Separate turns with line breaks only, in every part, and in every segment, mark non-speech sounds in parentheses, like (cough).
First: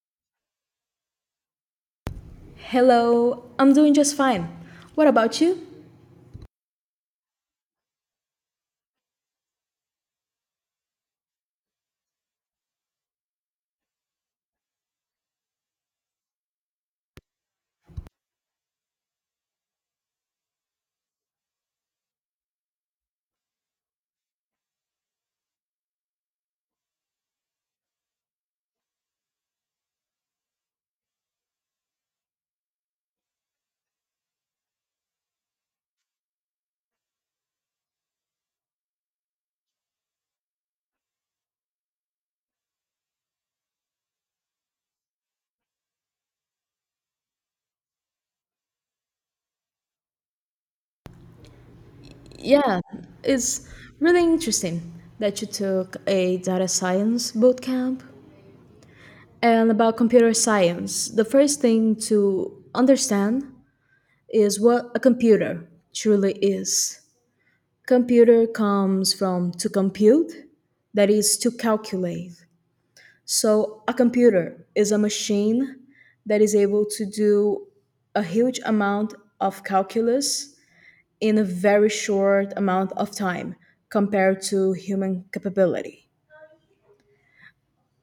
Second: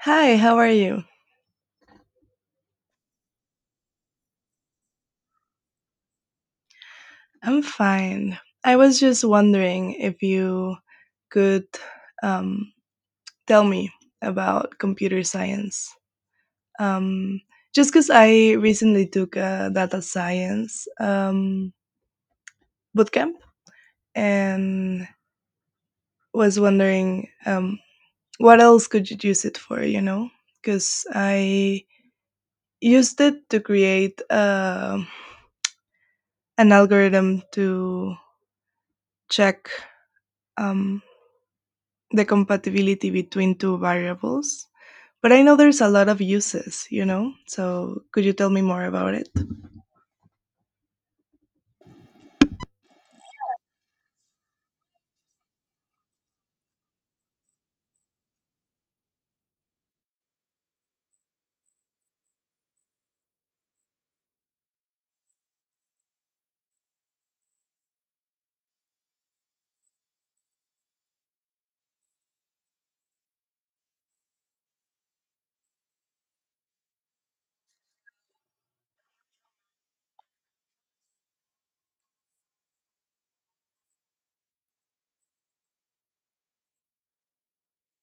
Hi, how are you?
Hello, I'm doing just fine. What about you?
I'm fine. I was just wondering if you could um, tell me about computer science. Um, just because I recently took a data science bootcamp and was wondering what else could you use it for, you know? Because I used it to create an algorithm to check um, the compatibility between two variables. But I know there's a lot of uses, you know? So could you tell me more about it?
Yeah, it's really interesting that you took a data science bootcamp. And about computer science, the first thing to understand is what a computer truly is. Computer comes from to compute, that is, to calculate. So a computer is a machine that is able to do a huge amount of calculus in a very short amount of time compared to human capability.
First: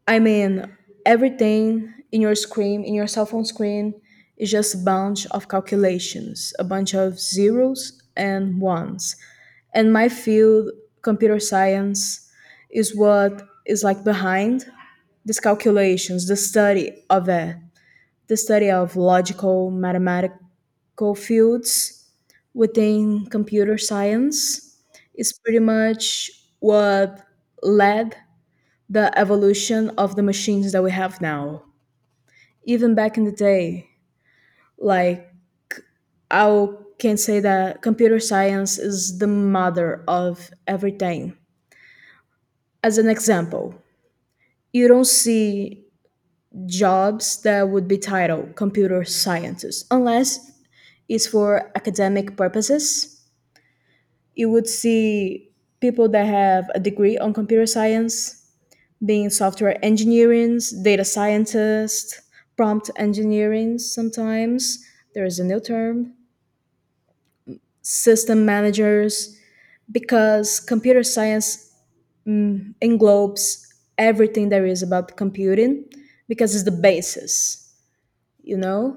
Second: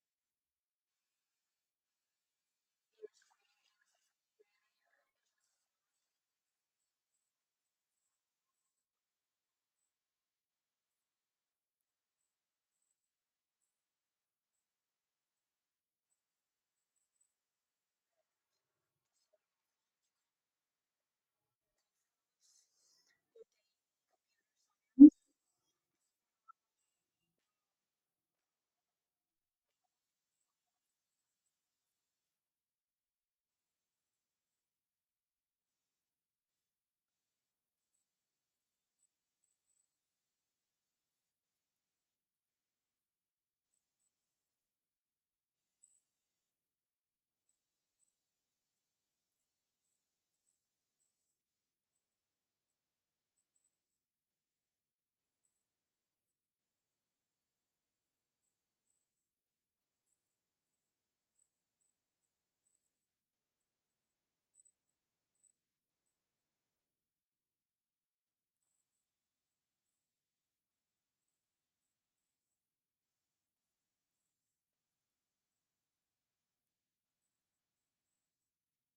I mean, everything in your screen, in your cell phone screen, is just a bunch of calculations, a bunch of zeros and ones. And my field, computer science, is what is like behind these calculations, the study of it, the study of logical mathematical fields within computer science is pretty much what led the evolution of the machines that we have now. Even back in the day, like, I can say that computer science is the mother of everything. As an example, you don't see jobs that would be titled computer scientist unless is for academic purposes. You would see people that have a degree on computer science being software engineers, data scientists, prompt engineering sometimes. There is a new term, system managers, because computer science englobes everything there is about computing because it's the basis, you know?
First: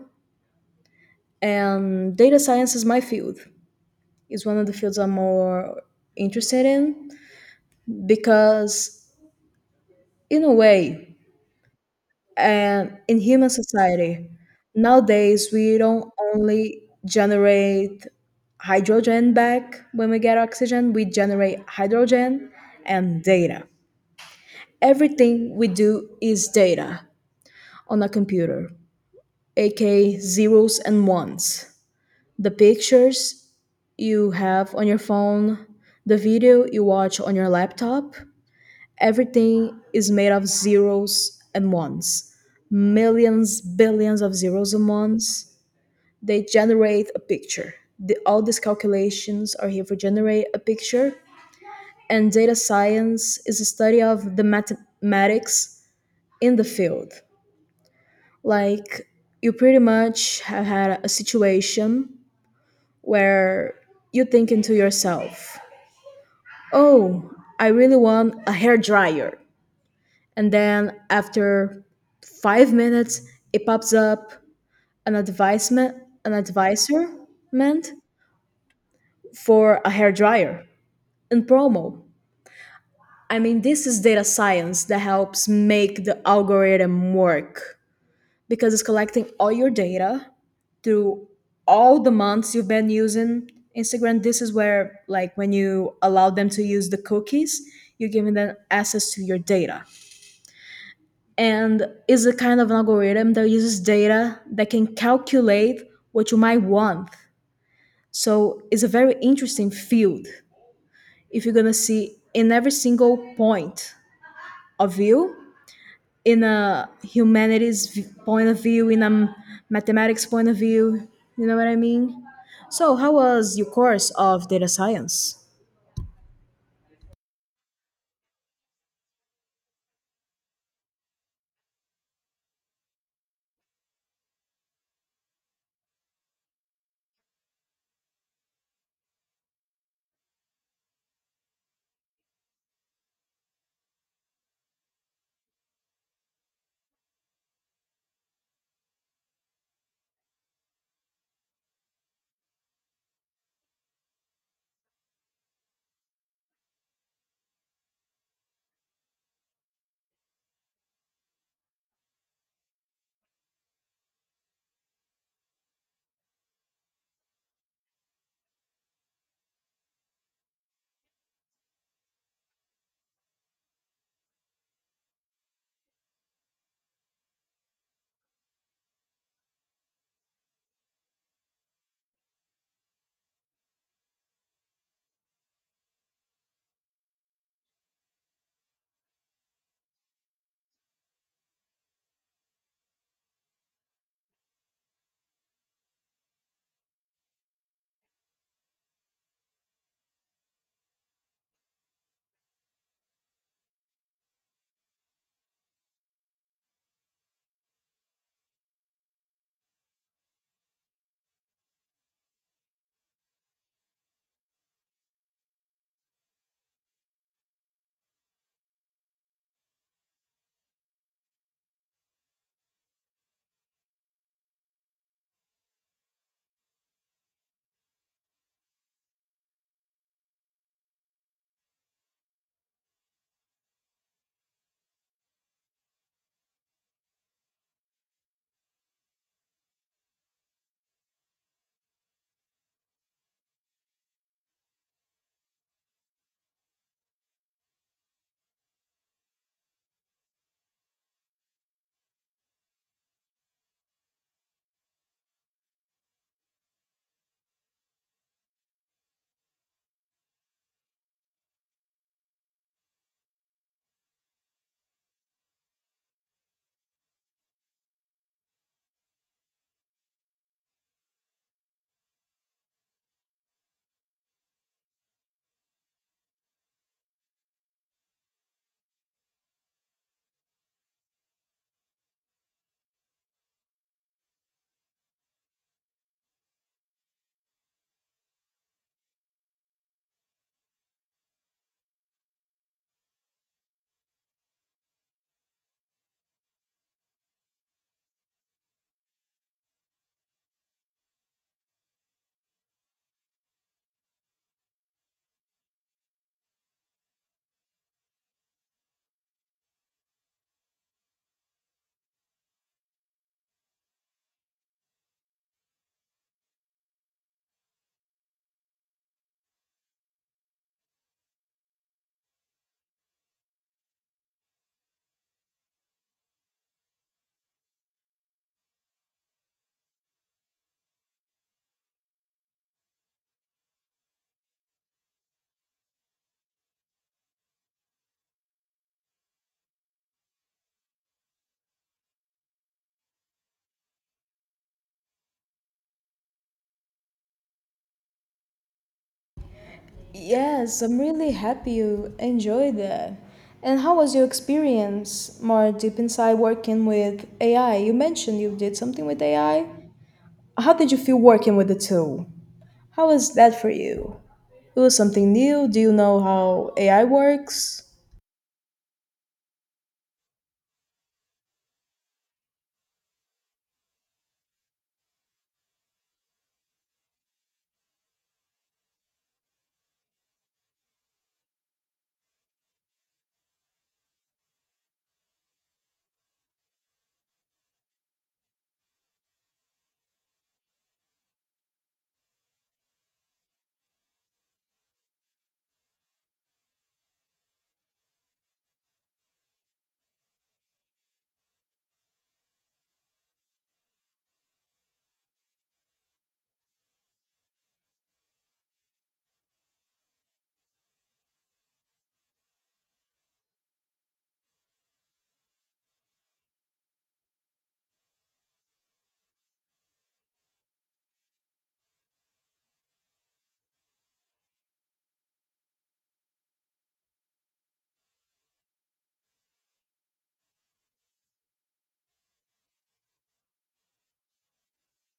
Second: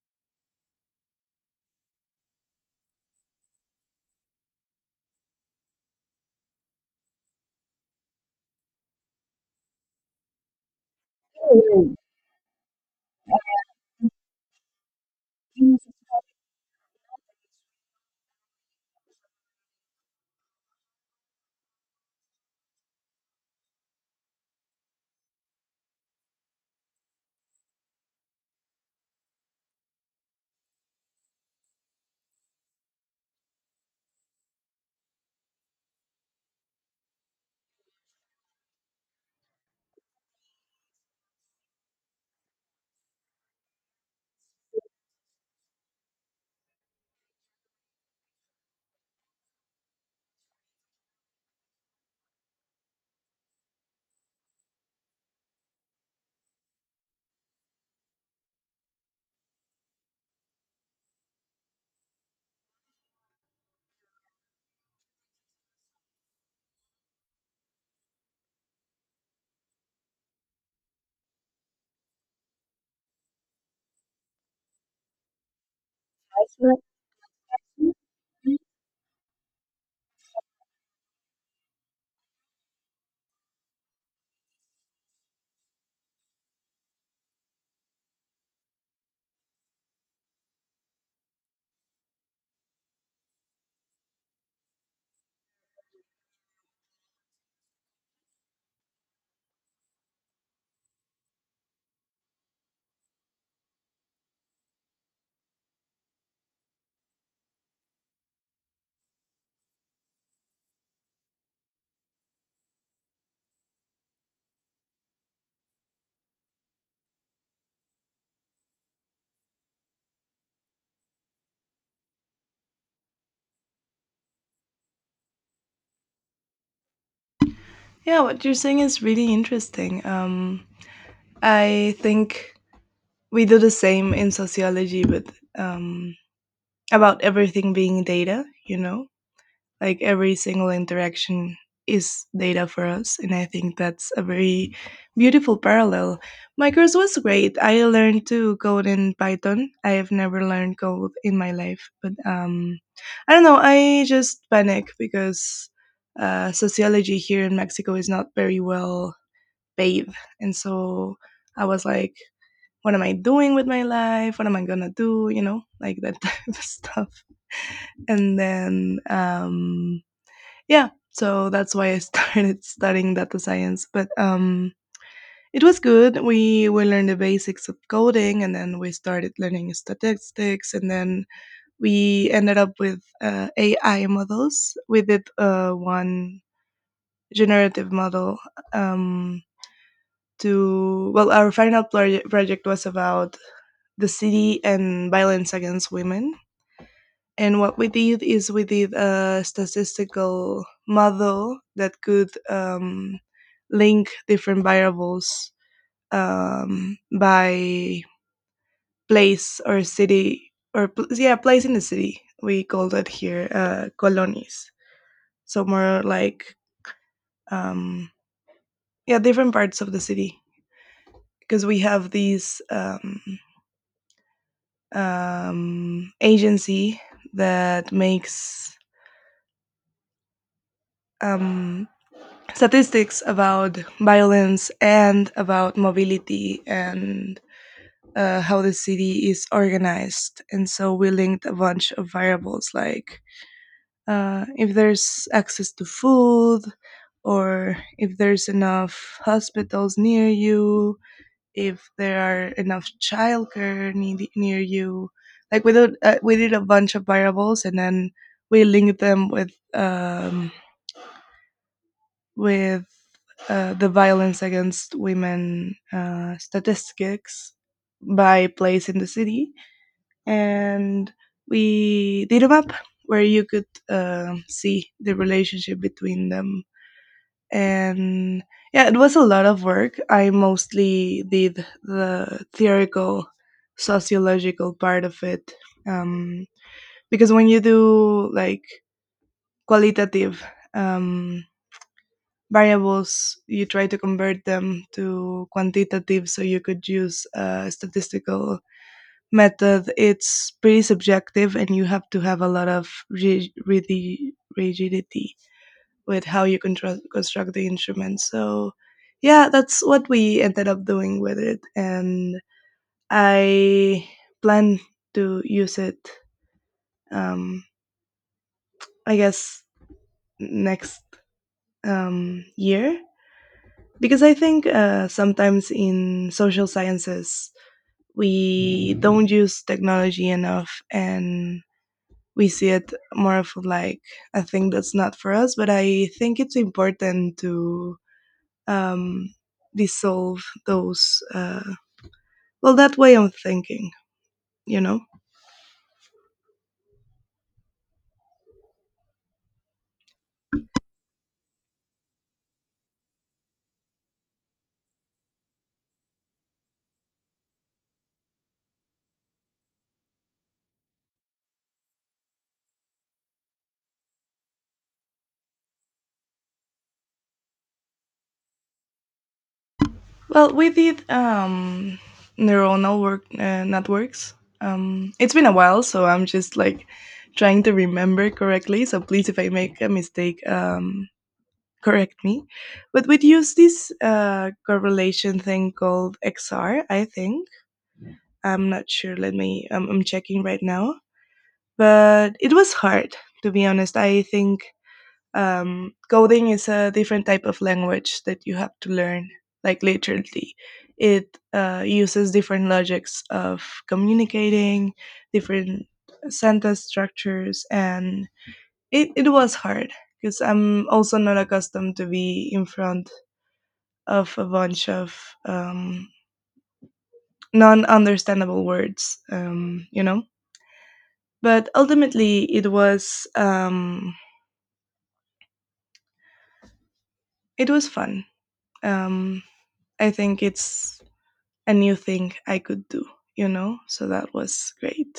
And data science is my field. It's one of the fields I'm more interested in because in a way, and in human society nowadays, we don't only generate hydrogen. Back when we get oxygen, we generate hydrogen and data. Everything we do is data on a computer, aka zeros and ones. The pictures you have on your phone, the video you watch on your laptop. Everything is made of zeros and ones. Millions, billions of zeros and ones. They generate a picture. All these calculations are here for generate a picture. And data science is a study of the mathematics in the field. Like, you pretty much have had a situation where you're thinking to yourself, oh, I really want a hair dryer, and then after 5 minutes it pops up an advisement an advisorment for a hair dryer in promo. I mean, this is data science that helps make the algorithm work because it's collecting all your data through all the months you've been using Instagram. This is where, like, when you allow them to use the cookies, you're giving them access to your data. And is a kind of an algorithm that uses data that can calculate what you might want. So it's a very interesting field if you're gonna see in every single point of view, in a point of view, in a mathematics point of view. You know what I mean? So how was your course of data science?
Yeah, what you're saying is really interesting. I think we do the same in sociology, but um, about everything being data, you know? Like every single interaction is data for us, and I think that's a very beautiful parallel. My course was great. I learned to code in Python. I have never learned code in my life, but I don't know, I just panic because sociology here in Mexico is not very well paid, and so I was like, what am I doing with my life? What am I gonna do, you know, like that (laughs) type of stuff. And then Yeah, so that's why I started (laughs) studying data science. But it was good. We learned the basics of coding, and then we started learning statistics, and then we ended up with AI models. We did one generative model um, to, well, our final project was about the city and violence against women. And what we did is we did a statistical model that could link different variables by place or city or yeah, place in the city. We call that here colonies. So more like um, yeah, different parts of the city, because we have these agency that makes um, statistics about violence and about mobility and how the city is organized. And so we linked a bunch of variables, like if there's access to food, or if there's enough hospitals near you, if there are enough near you. We did a bunch of variables, and then we linked them with with the violence against women statistics by place in the city, and we did a map where you could see the relationship between them. And yeah, it was a lot of work. I mostly did the theoretical, sociological part of it um, because when you do like qualitative um, variables, you try to convert them to quantitative so you could use a statistical method. It's pretty subjective, and you have to have a lot of really rigidity with how you construct the instrument. So yeah, that's what we ended up doing with it. And I plan to use it um I guess next year, because I think sometimes in social sciences we don't use technology enough, and we see it more of like a thing that's not for us. But I think it's important to um, dissolve those well, that way of thinking. You know.
Yes, I'm really happy you enjoyed that. And how was your experience more deep inside working with AI? You mentioned you did something with AI. How did you feel working with the tool? How was that for you? It was something new. Do you know how AI works?
Well, we did neuronal work networks. It's been a while, so I'm just like trying to remember correctly. So please, if I make a mistake, correct me. But we'd use this correlation thing called XR, I think. I'm not sure. Let me. I'm checking right now. But it was hard, to be honest. I think coding is a different type of language that you have to learn, like literally. It uses different logics of communicating, different sentence structures, and it was hard because I'm also not accustomed to be in front of a bunch of non-understandable words, you know. But ultimately, it was fun. um, I think it's a new thing I could do, you know? So that was great.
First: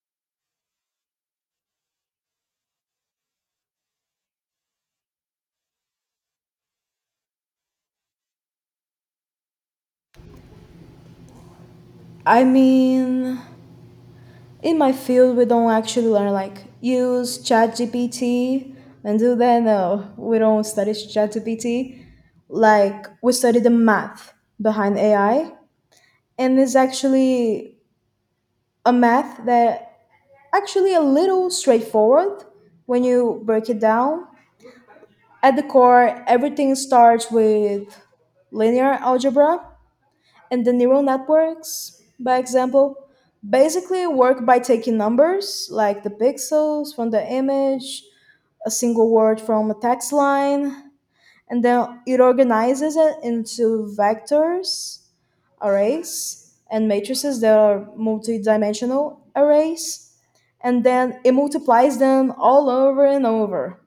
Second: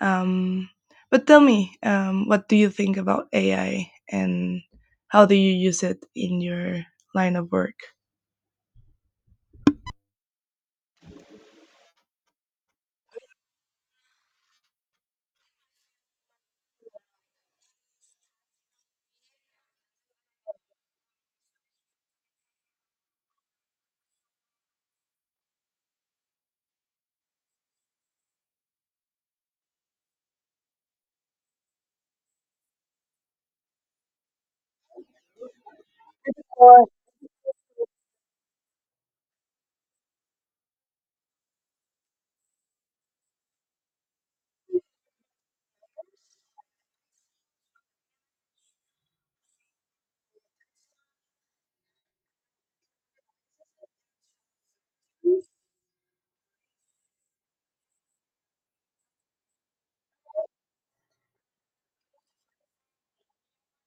Um, but tell me, what do you think about AI, and how do you use it in your line of work?
I mean, in my field, we don't actually learn like use ChatGPT and do that. No, we don't study ChatGPT. Like we study the math behind AI, and is actually a math that actually a little straightforward when you break it down. At the core, everything starts with linear algebra, and the neural networks by example basically work by taking numbers like the pixels from the image, a single word from a text line, and then it organizes it into vectors, arrays, and matrices that are multidimensional arrays, and then it multiplies them all over and over.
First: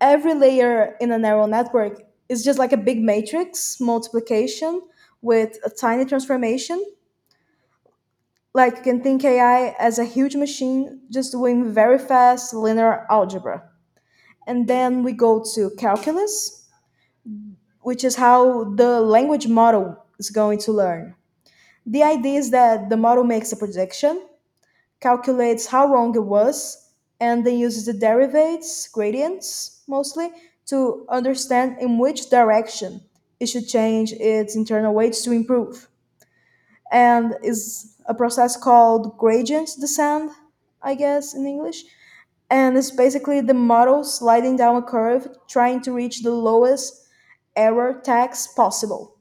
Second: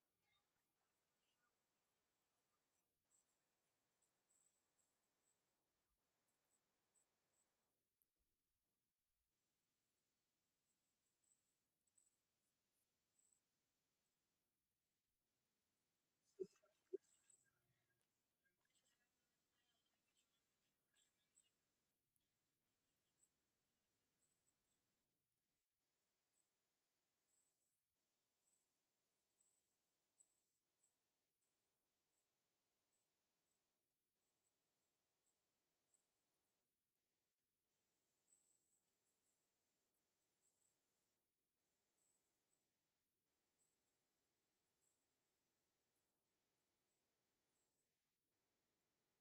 Every layer in a neural network is just like a big matrix multiplication with a tiny transformation. Like, you can think AI as a huge machine just doing very fast linear algebra. And then we go to calculus, which is how the language model is going to learn. The idea is that the model makes a prediction, calculates how wrong it was, and then uses the derivatives, gradients mostly, to understand in which direction it should change its internal weights to improve. And is a process called gradient descent, I guess in English. And it's basically the model sliding down a curve trying to reach the lowest error tax possible.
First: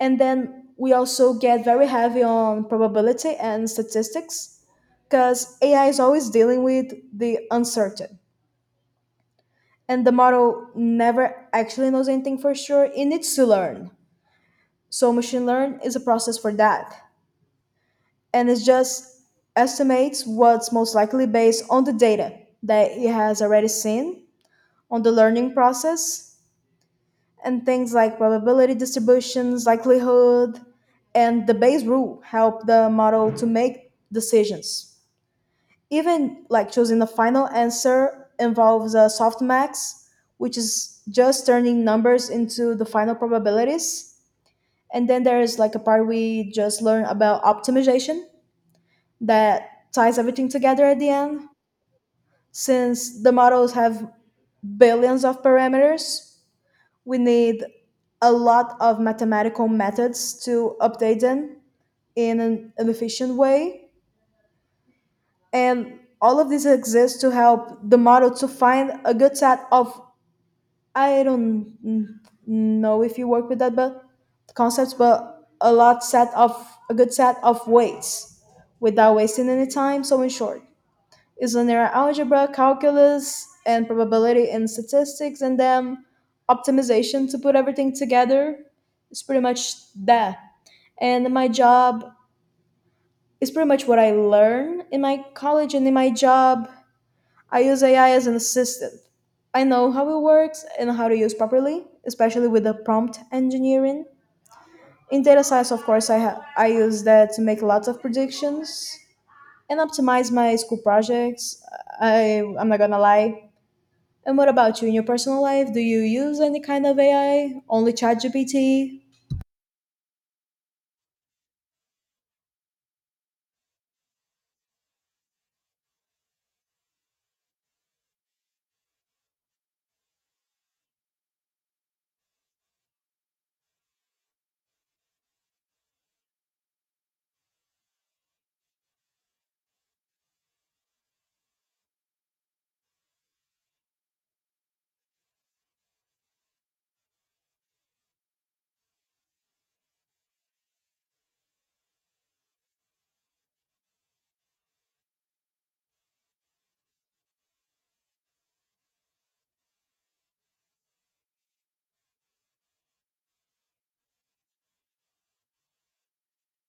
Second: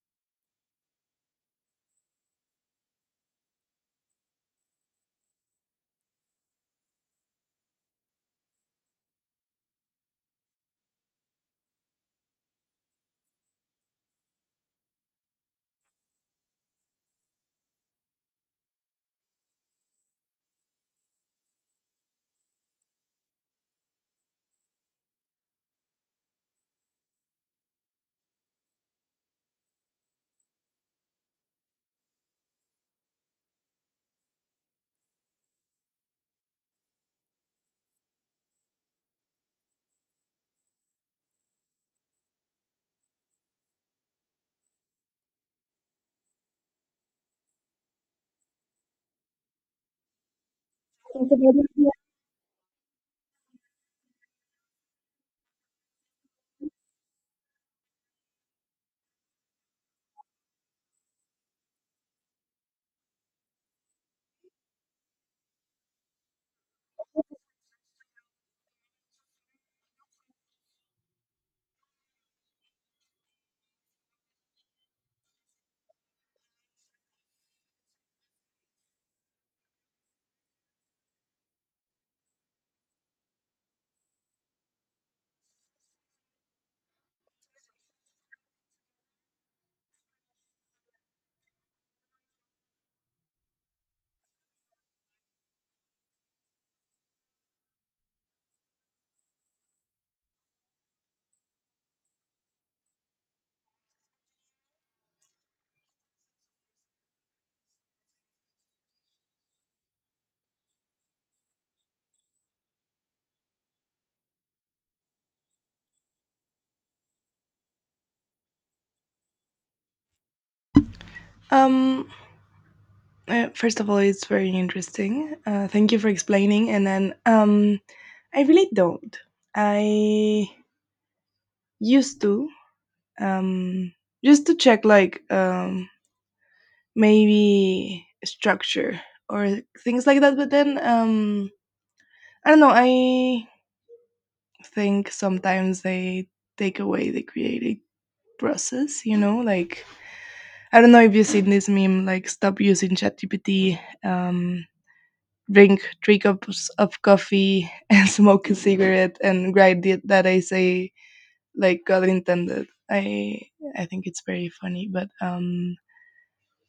And then we also get very heavy on probability and statistics because AI is always dealing with the uncertain. And the model never actually knows anything for sure. It needs to learn. So machine learn is a process for that. And it just estimates what's most likely based on the data that it has already seen on the learning process, and things like probability distributions, likelihood, and the Bayes rule help the model to make decisions. Even like choosing the final answer involves a softmax, which is just turning numbers into the final probabilities. And then there is like a part we just learned about optimization that ties everything together at the end. Since the models have billions of parameters, we need a lot of mathematical methods to update them in an efficient way. And all of this exists to help the model to find a good set of, I don't know if you work with that but concepts, but a lot set of, a good set of weights without wasting any time. So in short, is linear algebra, calculus, and probability and statistics, and then optimization to put everything together? It's pretty much that. And my job is pretty much what I learn in my college and in my job. I use AI as an assistant. I know how it works and how to use properly, especially with the prompt engineering. In data science, of course, I use that to make lots of predictions and optimize my school projects. I'm not gonna lie. And what about you in your personal life? Do you use any kind of AI? Only ChatGPT?
Um, First of all, it's very interesting. Thank you for explaining. And then, I really don't. I used to, um, just to check like maybe structure or things like that. But then I don't know. I think sometimes they take away the creative process. You know, like I don't know if you've seen this meme, like stop using ChatGPT, drink three cups of coffee (laughs) and smoke a cigarette and write the, that essay like God intended. I think it's very funny, but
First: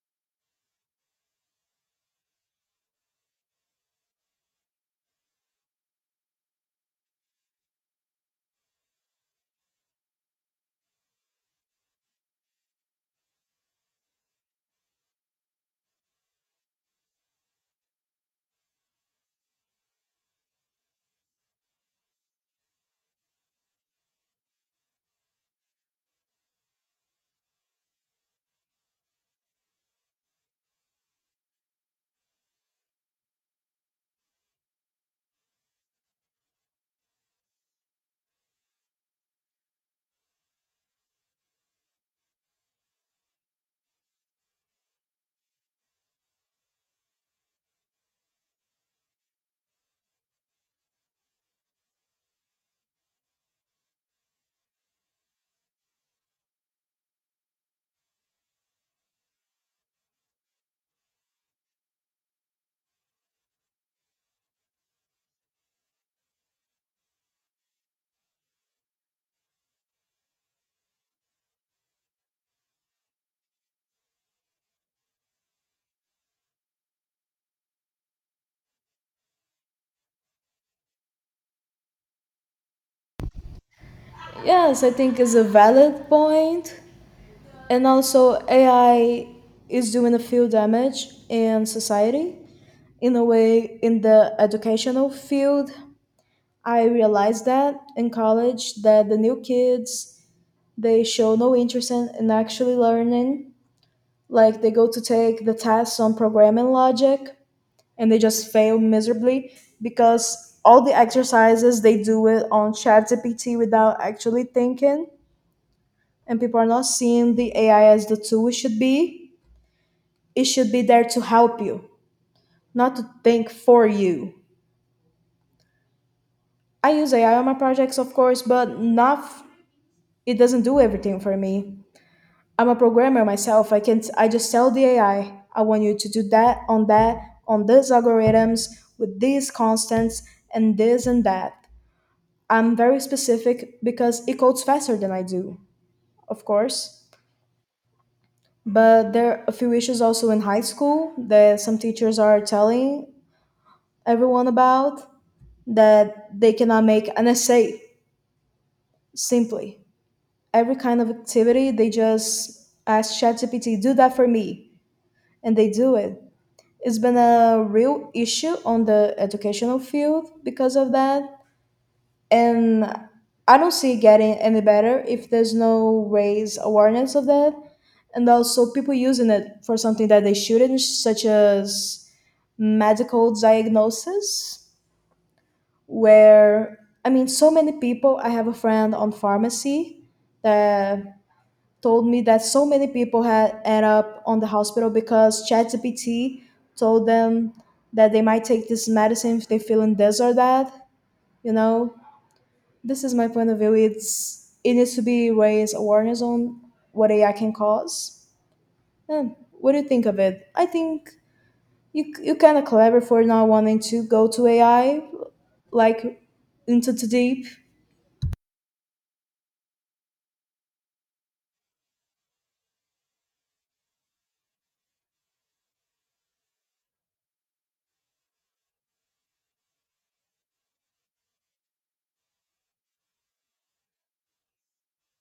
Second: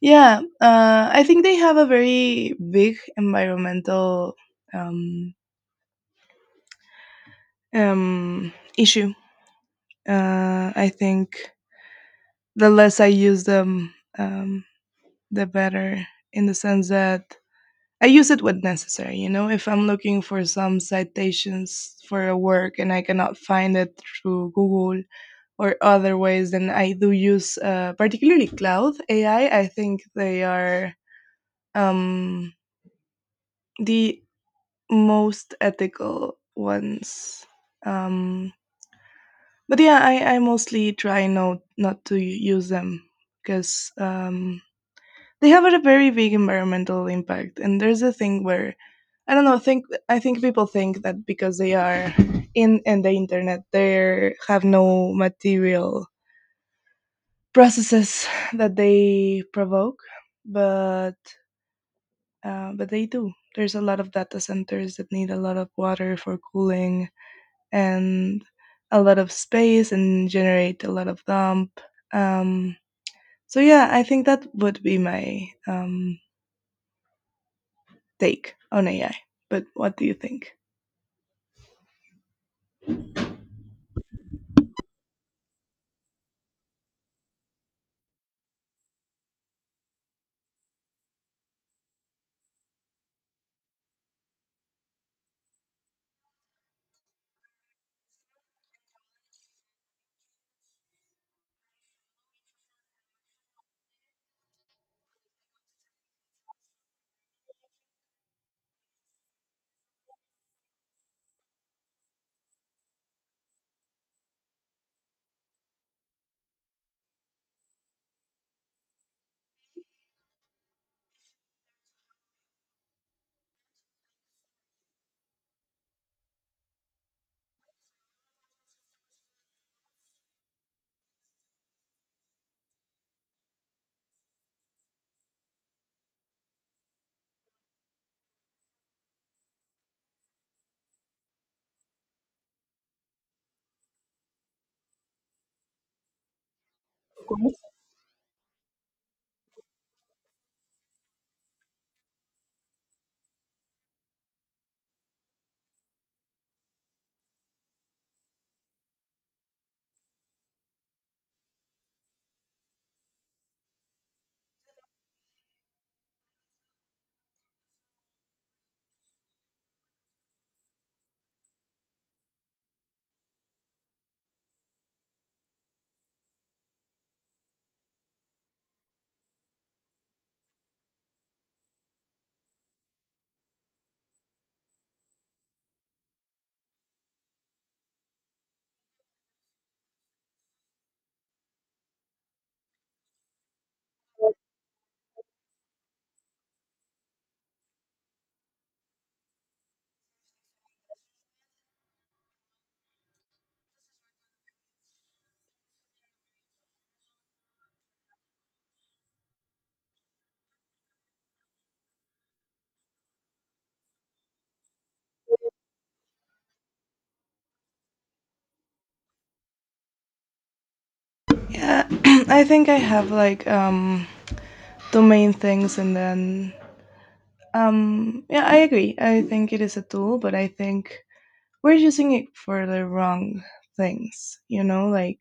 Yeah, I think they have a very big environmental um, um, issue. I think the less I use them, um, the better, in the sense that I use it when necessary. You know, if I'm looking for some citations for a work and I cannot find it through Google or other ways, then I do use particularly cloud AI. I think they are. Um, the most ethical ones. Um, but yeah, I mostly try no, not to use them because they have a very big environmental impact. And there's a thing where I don't know. Think I think people think that because they are in the internet, they have no material processes (sighs) that they provoke, but but they do. There's a lot of data centers that need a lot of water for cooling and a lot of space and generate a lot of dump. Um, so yeah, I think that would be my take on AI. But what do you think?
Yes, I think is a valid point. And also AI is doing a few damage in society. In a way, in the educational field, I realized that in college that the new kids they show no interest in actually learning. Like they go to take the tests on programming logic and they just fail miserably because all the exercises they do it on ChatGPT without actually thinking, and people are not seeing the AI as the tool it should be. It should be there to help you, not to think for you. I use AI on my projects, of course, but not f- it doesn't do everything for me. I'm a programmer myself. I just tell the AI, I want you to do that on that on these algorithms with these constants and this and that. I'm very specific because it codes faster than I do, of course. But there are a few issues also in high school that some teachers are telling everyone about that they cannot make an essay simply. Every kind of activity, they just ask ChatGPT, do that for me, and they do it. It's been a real issue on the educational field because of that. And I don't see it getting any better if there's no raise awareness of that, and also people using it for something that they shouldn't, such as medical diagnosis, where I mean so many people, I have a friend on pharmacy that told me that so many people had end up on the hospital because ChatGPT told them that they might take this medicine if they're feeling this or that, you know. This is my point of view. It needs to be raised awareness on what AI can cause. And what do you think of it? I think you kind of clever for not wanting to go to AI like into the deep.
Yeah, (clears throat) I think I have like two main things, and then yeah, I agree. I think it is a tool, but I think we're using it for the wrong things. You know, like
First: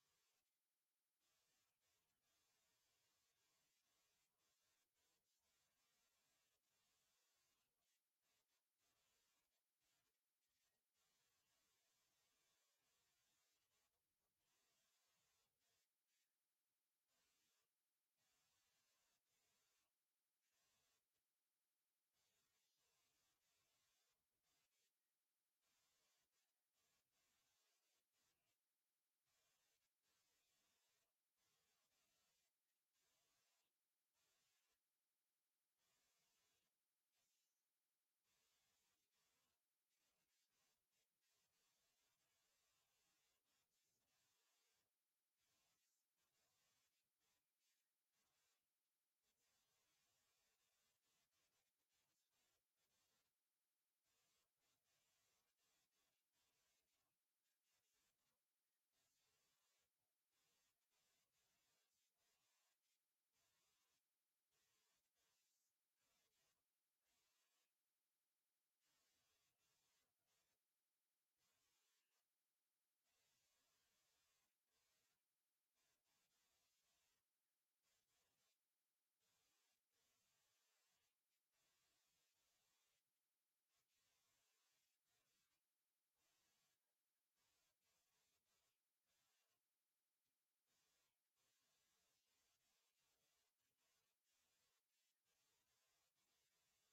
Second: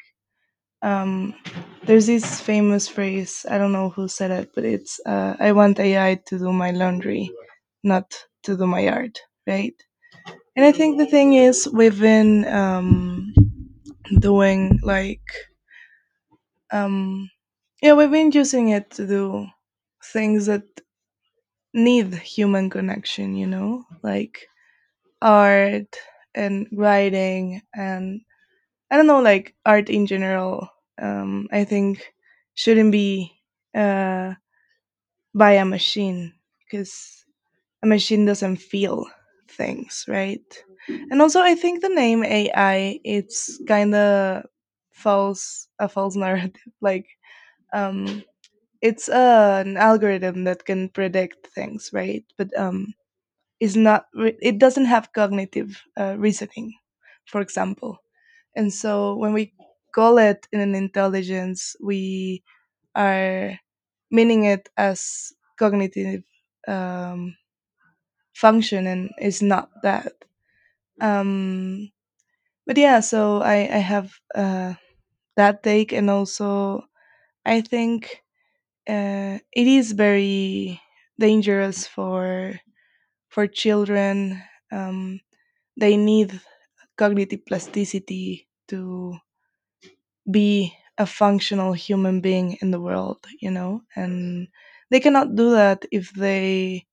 Um, there's this famous phrase, I don't know who said it, but it's I want AI to do my laundry, not to do my art, right? And I think the thing is, we've been doing like, um, yeah, we've been using it to do things that need human connection, you know, like art and writing, and I don't know, like art in general, I think shouldn't be uh, by a machine, because a machine doesn't feel things, right? And also, I think the name AI, it's kind of false, a false narrative. (laughs) Like, um, it's an algorithm that can predict things, right? But is not it doesn't have cognitive reasoning, for example. And so when we call it in an intelligence, we are meaning it as cognitive um, function, and it's not that. Um, but yeah, so I have that take. And also, I think it is very dangerous for children. Um, they need cognitive plasticity to be a functional human being in the world, you know? And they cannot do that if they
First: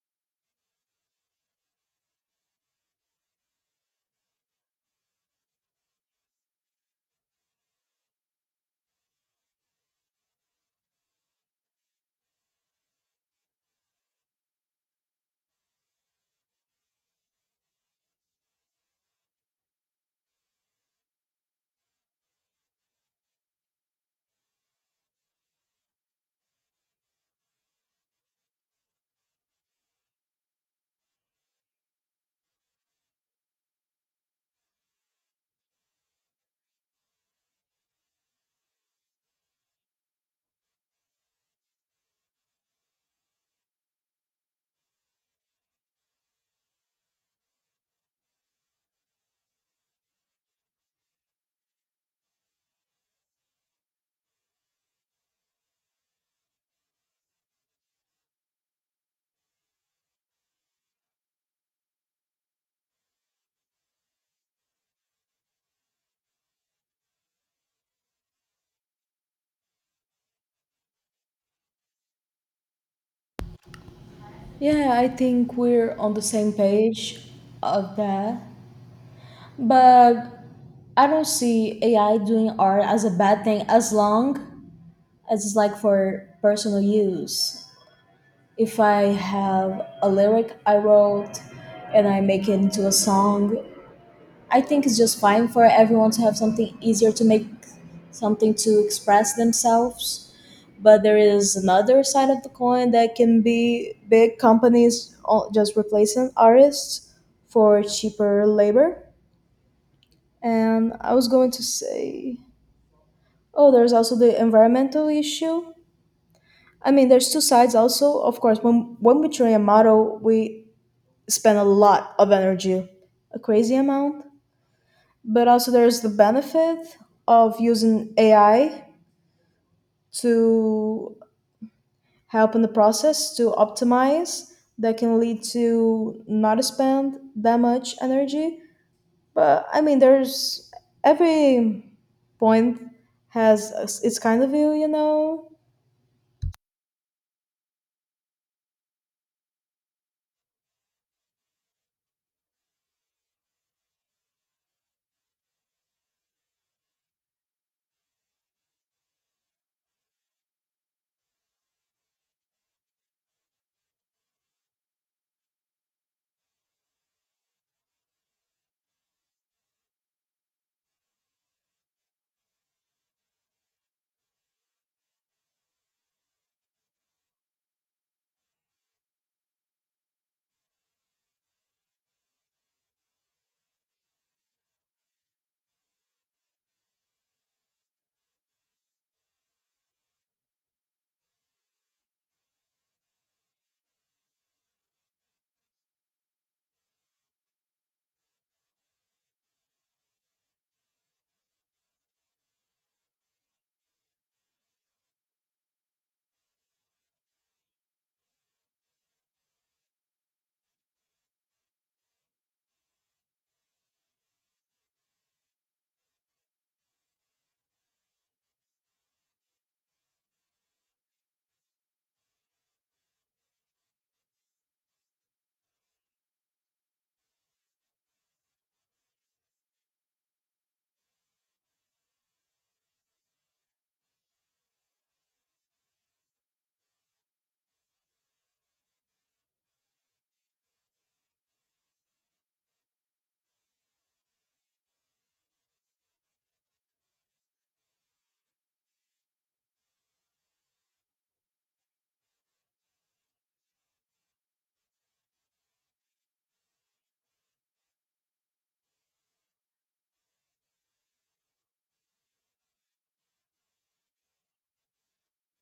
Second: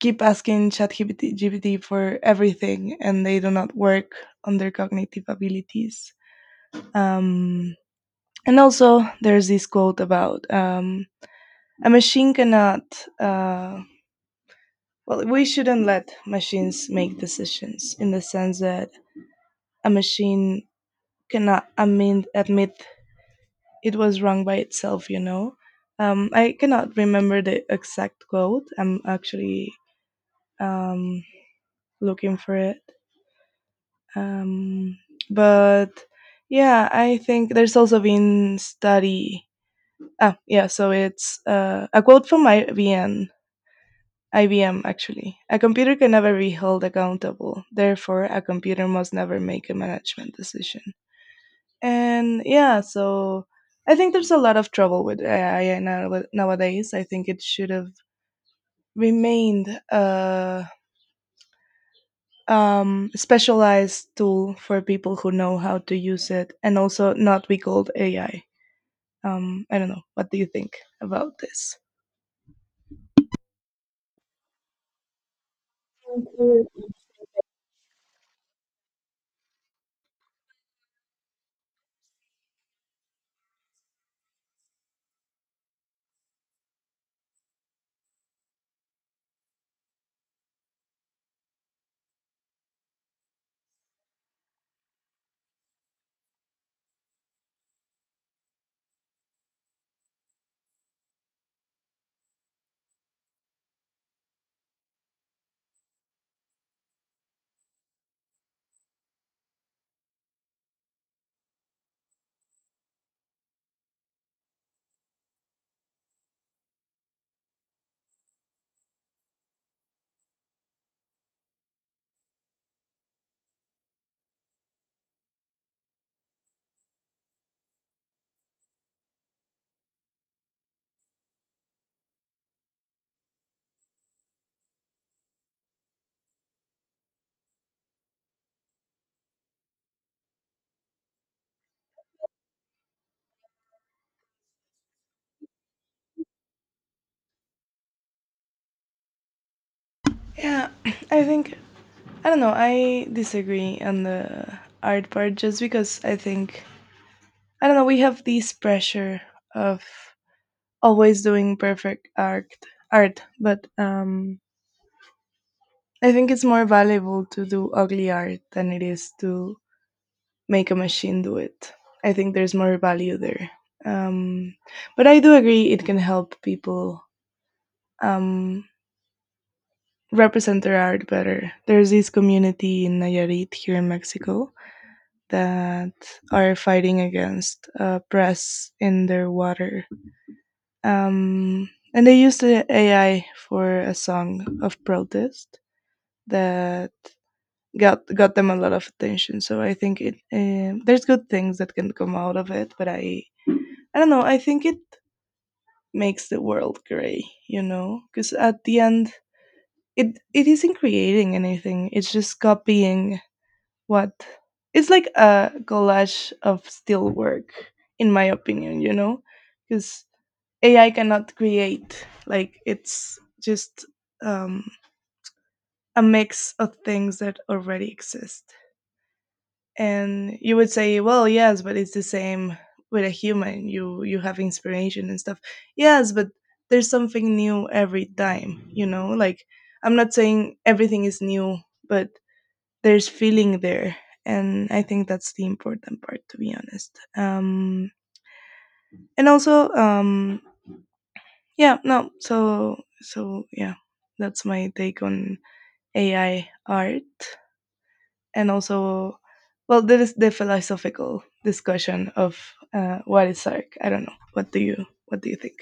keep asking ChatGPT GPT for everything, and they do not work on their cognitive abilities. Um, and also, there's this quote about a machine cannot. Uh, well, we shouldn't let machines make decisions, in the sense that a machine cannot admit it was wrong by itself, you know. I cannot remember the exact quote. I'm actually um, looking for it. Um, but yeah, I think there's also been study. Ah, yeah, so it's a quote from IBM. IBM actually. A computer can never be held accountable. Therefore, a computer must never make a management decision. And yeah, so I think there's a lot of trouble with AI nowadays. I think it should have remained a specialized tool for people who know how to use it, and also not be called AI. I don't know, what do you think about this?
Yeah, I think we're on the same page of that. But I don't see AI doing art as a bad thing as long as it's like for personal use. If I have a lyric I wrote and I make it into a song, I think it's just fine for everyone to have something easier to make something to express themselves. But there is another side of the coin that can be big companies just replacing artists for cheaper labor. And I was going to say, oh, there's also the environmental issue. I mean, there's two sides also. Of course, when we train a model, we spend a lot of energy, a crazy amount. But also, there's the benefit of using AI to help in the process to optimize that can lead to not spend that much energy. But I mean, there's every point has its kind of view, you know?
Yeah, (clears throat) I think I don't know, I disagree on the art part, just because I think I don't know, we have this pressure of always doing perfect art, but I think it's more valuable to do ugly art than it is to make a machine do it. I think there's more value there. um but I do agree it can help people um represent their art better. There's this community in Nayarit here in Mexico that are fighting against press in their water, and they used the AI for a song of protest that got them a lot of attention. So I think it there's good things that can come out of it, but I don't know. I think it makes the world gray, you know, because at the end, it isn't creating anything. It's just copying what it's like a collage of still work, in my opinion, you know, because AI cannot create. Like, it's just um, a mix of things that already exist. And you would say, well, yes, but it's the same with a human. You have inspiration and stuff. Yes, but there's something new every time, you know, like, I'm not saying everything is new, but there's feeling there, and I think that's the important part, to be honest. And also yeah, no, so so yeah, that's my take on AI art. And also, well, there is the philosophical discussion of what is sark. I don't know, what do you think?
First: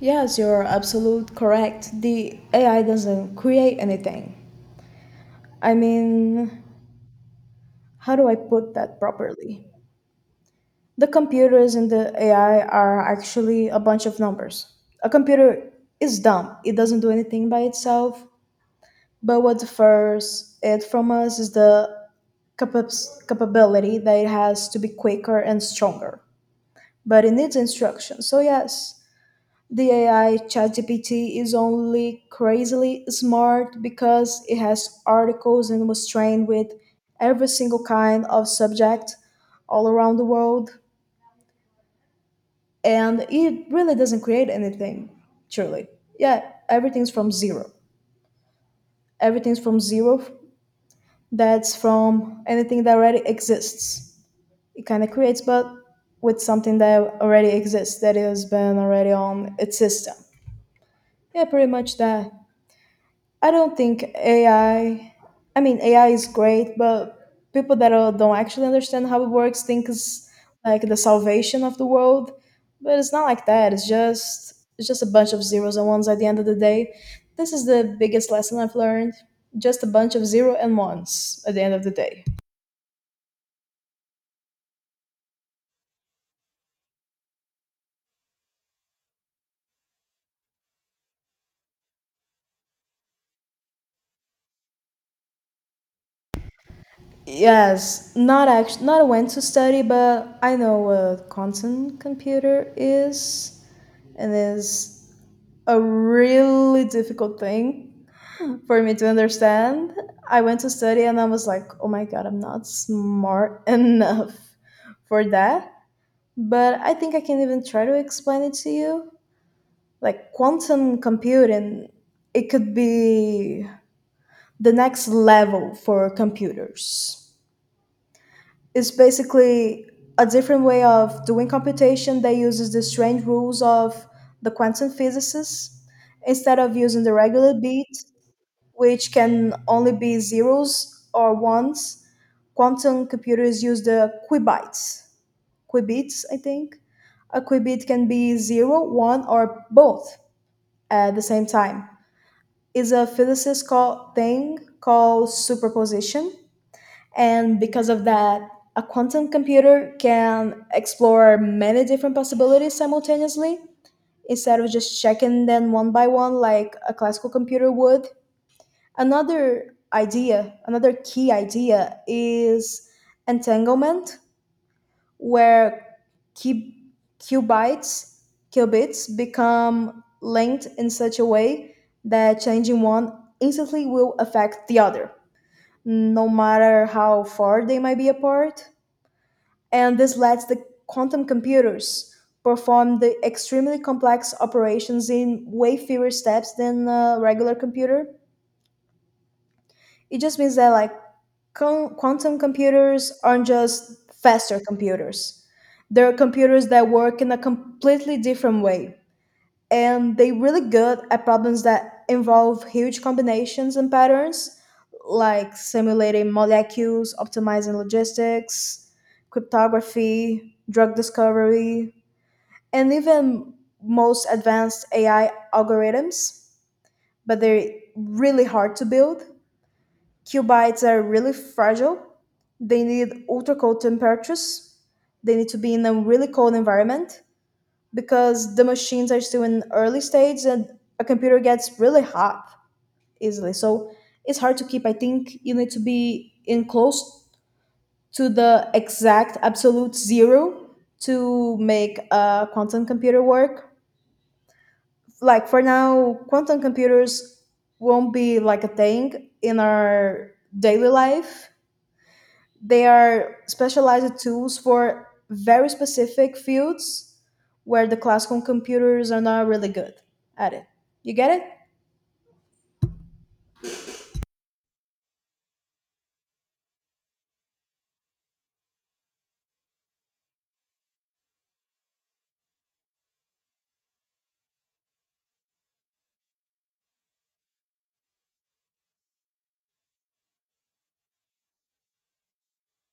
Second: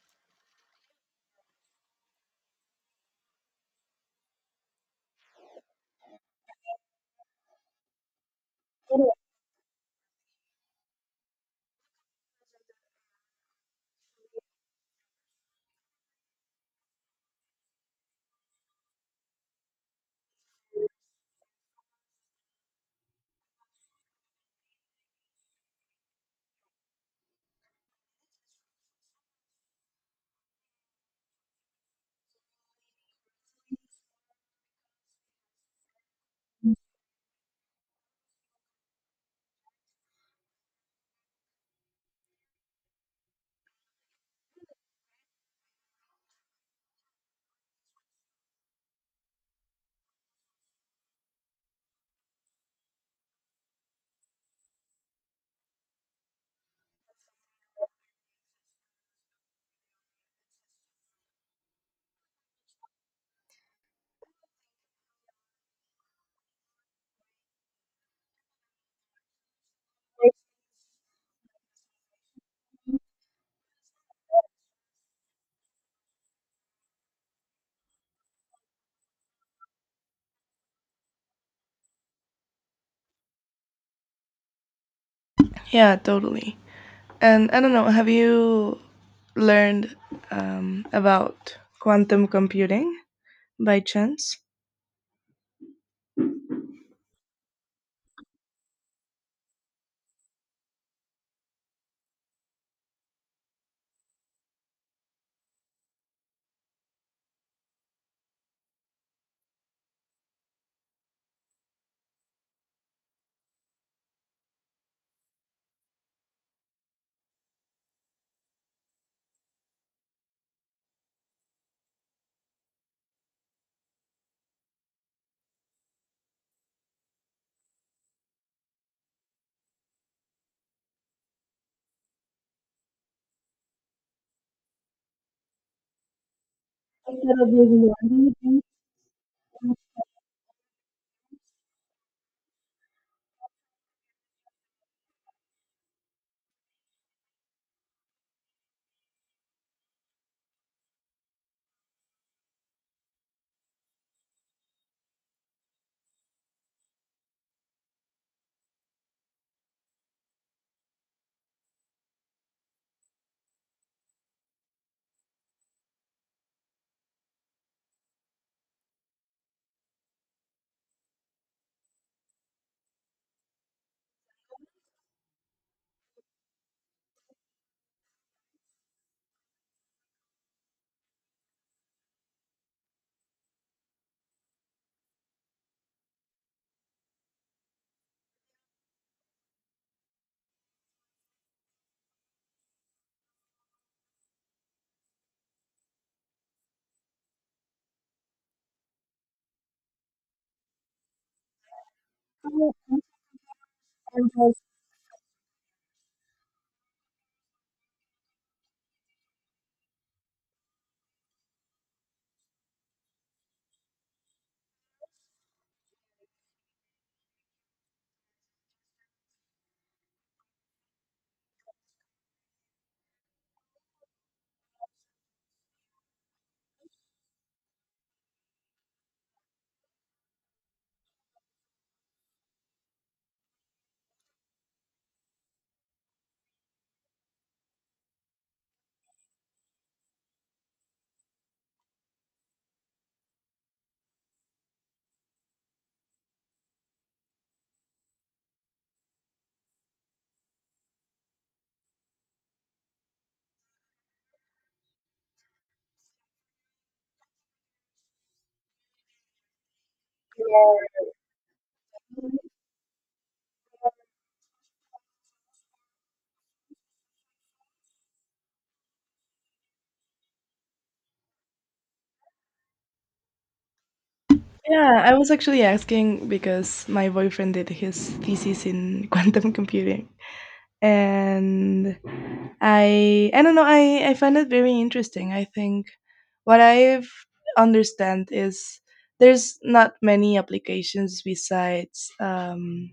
Yes, you're absolute correct. The AI doesn't create anything. I mean, how do I put that properly? The computers and the AI are actually a bunch of numbers. A computer is dumb, it doesn't do anything by itself. But what differs it from us is the capability that it has to be quicker and stronger. But it needs instruction. So, yes, the AI ChatGPT is only crazily smart because it has articles and was trained with every single kind of subject all around the world, and it really doesn't create anything truly. Yeah, everything's from zero. everything's from zero f- that's from anything that already exists. It kind of creates, but with something that already exists, that has been already on its system. Yeah, pretty much that. I don't think AI. I mean, AI is great, but people that don't actually understand how it works think it's like the salvation of the world. But it's not like that. It's just a bunch of zeros and ones at the end of the day. This is the biggest lesson I've learned. Just a bunch of zero and ones at the end of the day.
Yeah, totally. And I don't know, have you learned about quantum computing, by chance?
Yes, not actually not when to study, but I know what quantum computer is, and is a really difficult thing for me to understand. I went to study and I was like, oh my god, I'm not smart (laughs) enough for that. But I think I can even try to explain it to you. Like quantum computing, it could be the next level for computers. It's basically a different way of doing computation that uses the strange rules of the quantum physicists instead of using the regular beat, which can only be zeros or ones. Quantum computers use the qubits. Qubits, I think. A qubit can be zero, one, or both at the same time. It's a physicist called thing called superposition, and because of that, a quantum computer can explore many different possibilities simultaneously instead of just checking them one by one like a classical computer would. Another idea, another key idea is entanglement, where cu- qubits, qubits become linked in such a way that changing one instantly will affect the other, no matter how far they might be apart. And this lets the quantum computers perform the extremely complex operations in way fewer steps than a regular computer. It just means that, like, quantum computers aren't just faster computers. They're computers that work in a completely different way. And they're really good at problems that involve huge combinations and patterns, like simulating molecules, optimizing logistics, cryptography, drug discovery, and even most advanced AI algorithms. But they're really hard to build. Cubites are really fragile. They need ultra cold temperatures. They need to be in a really cold environment because the machines are still in early stage and a computer gets really hot easily. So it's hard to keep. I think you need to be in close to the exact absolute zero to make a quantum computer work. Like for now, quantum computers won't be like a thing in our daily life. They are specialized tools for very specific fields where the classical computers are not really good at it. You get it?
Yeah, I was actually asking because my boyfriend did his thesis in (laughs) quantum computing. And I don't know, I find it very interesting. I think what I've understand is there's not many applications besides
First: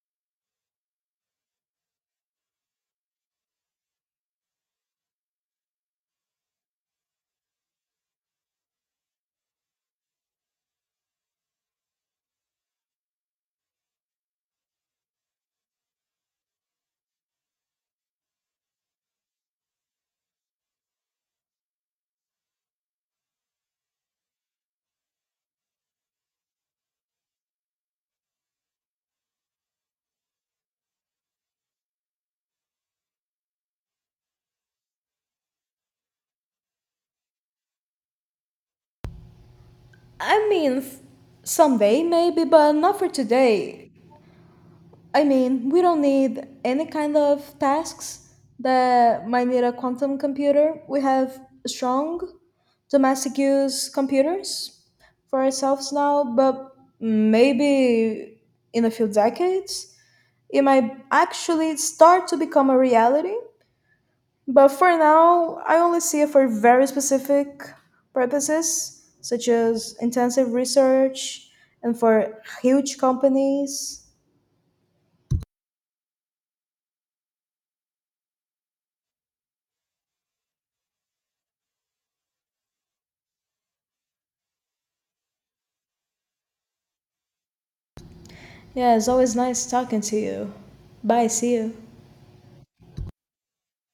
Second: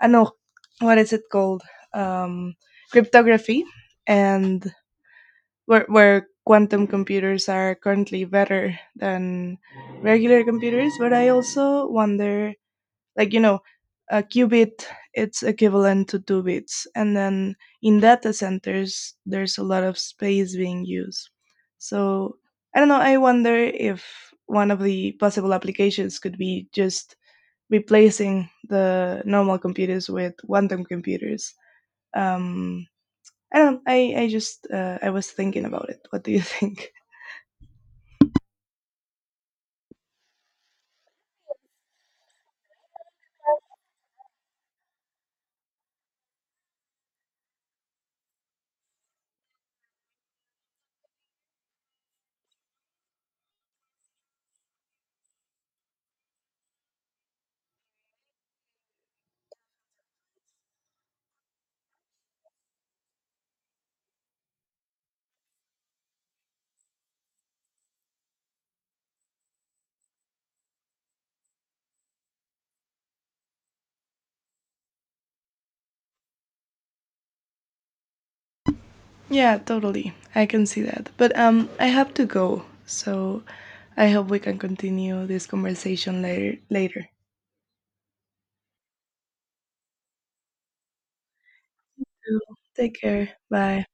I know, what is it called? Um Cryptography. And where quantum computers are currently better than regular computers. But I also wonder, like, you know, a qubit, it's equivalent to two bits, and then in data centers there's a lot of space being used. So I don't know, I wonder if one of the possible applications could be just replacing the normal computers with quantum computers. um, I don't know, I just I was thinking about it. What do you (laughs) think?
I mean, someday maybe, but not for today. I mean, we don't need any kind of tasks that might need a quantum computer. We have strong domestic use computers for ourselves now, but maybe in a few decades, it might actually start to become a reality. But for now, I only see it for very specific purposes, such as intensive research and for huge companies.
Yeah, totally. I can see that. But um, I have to go. So I hope we can continue this conversation later later.
Yeah, it's always nice talking to you. Bye, see you.
So, take care. Bye.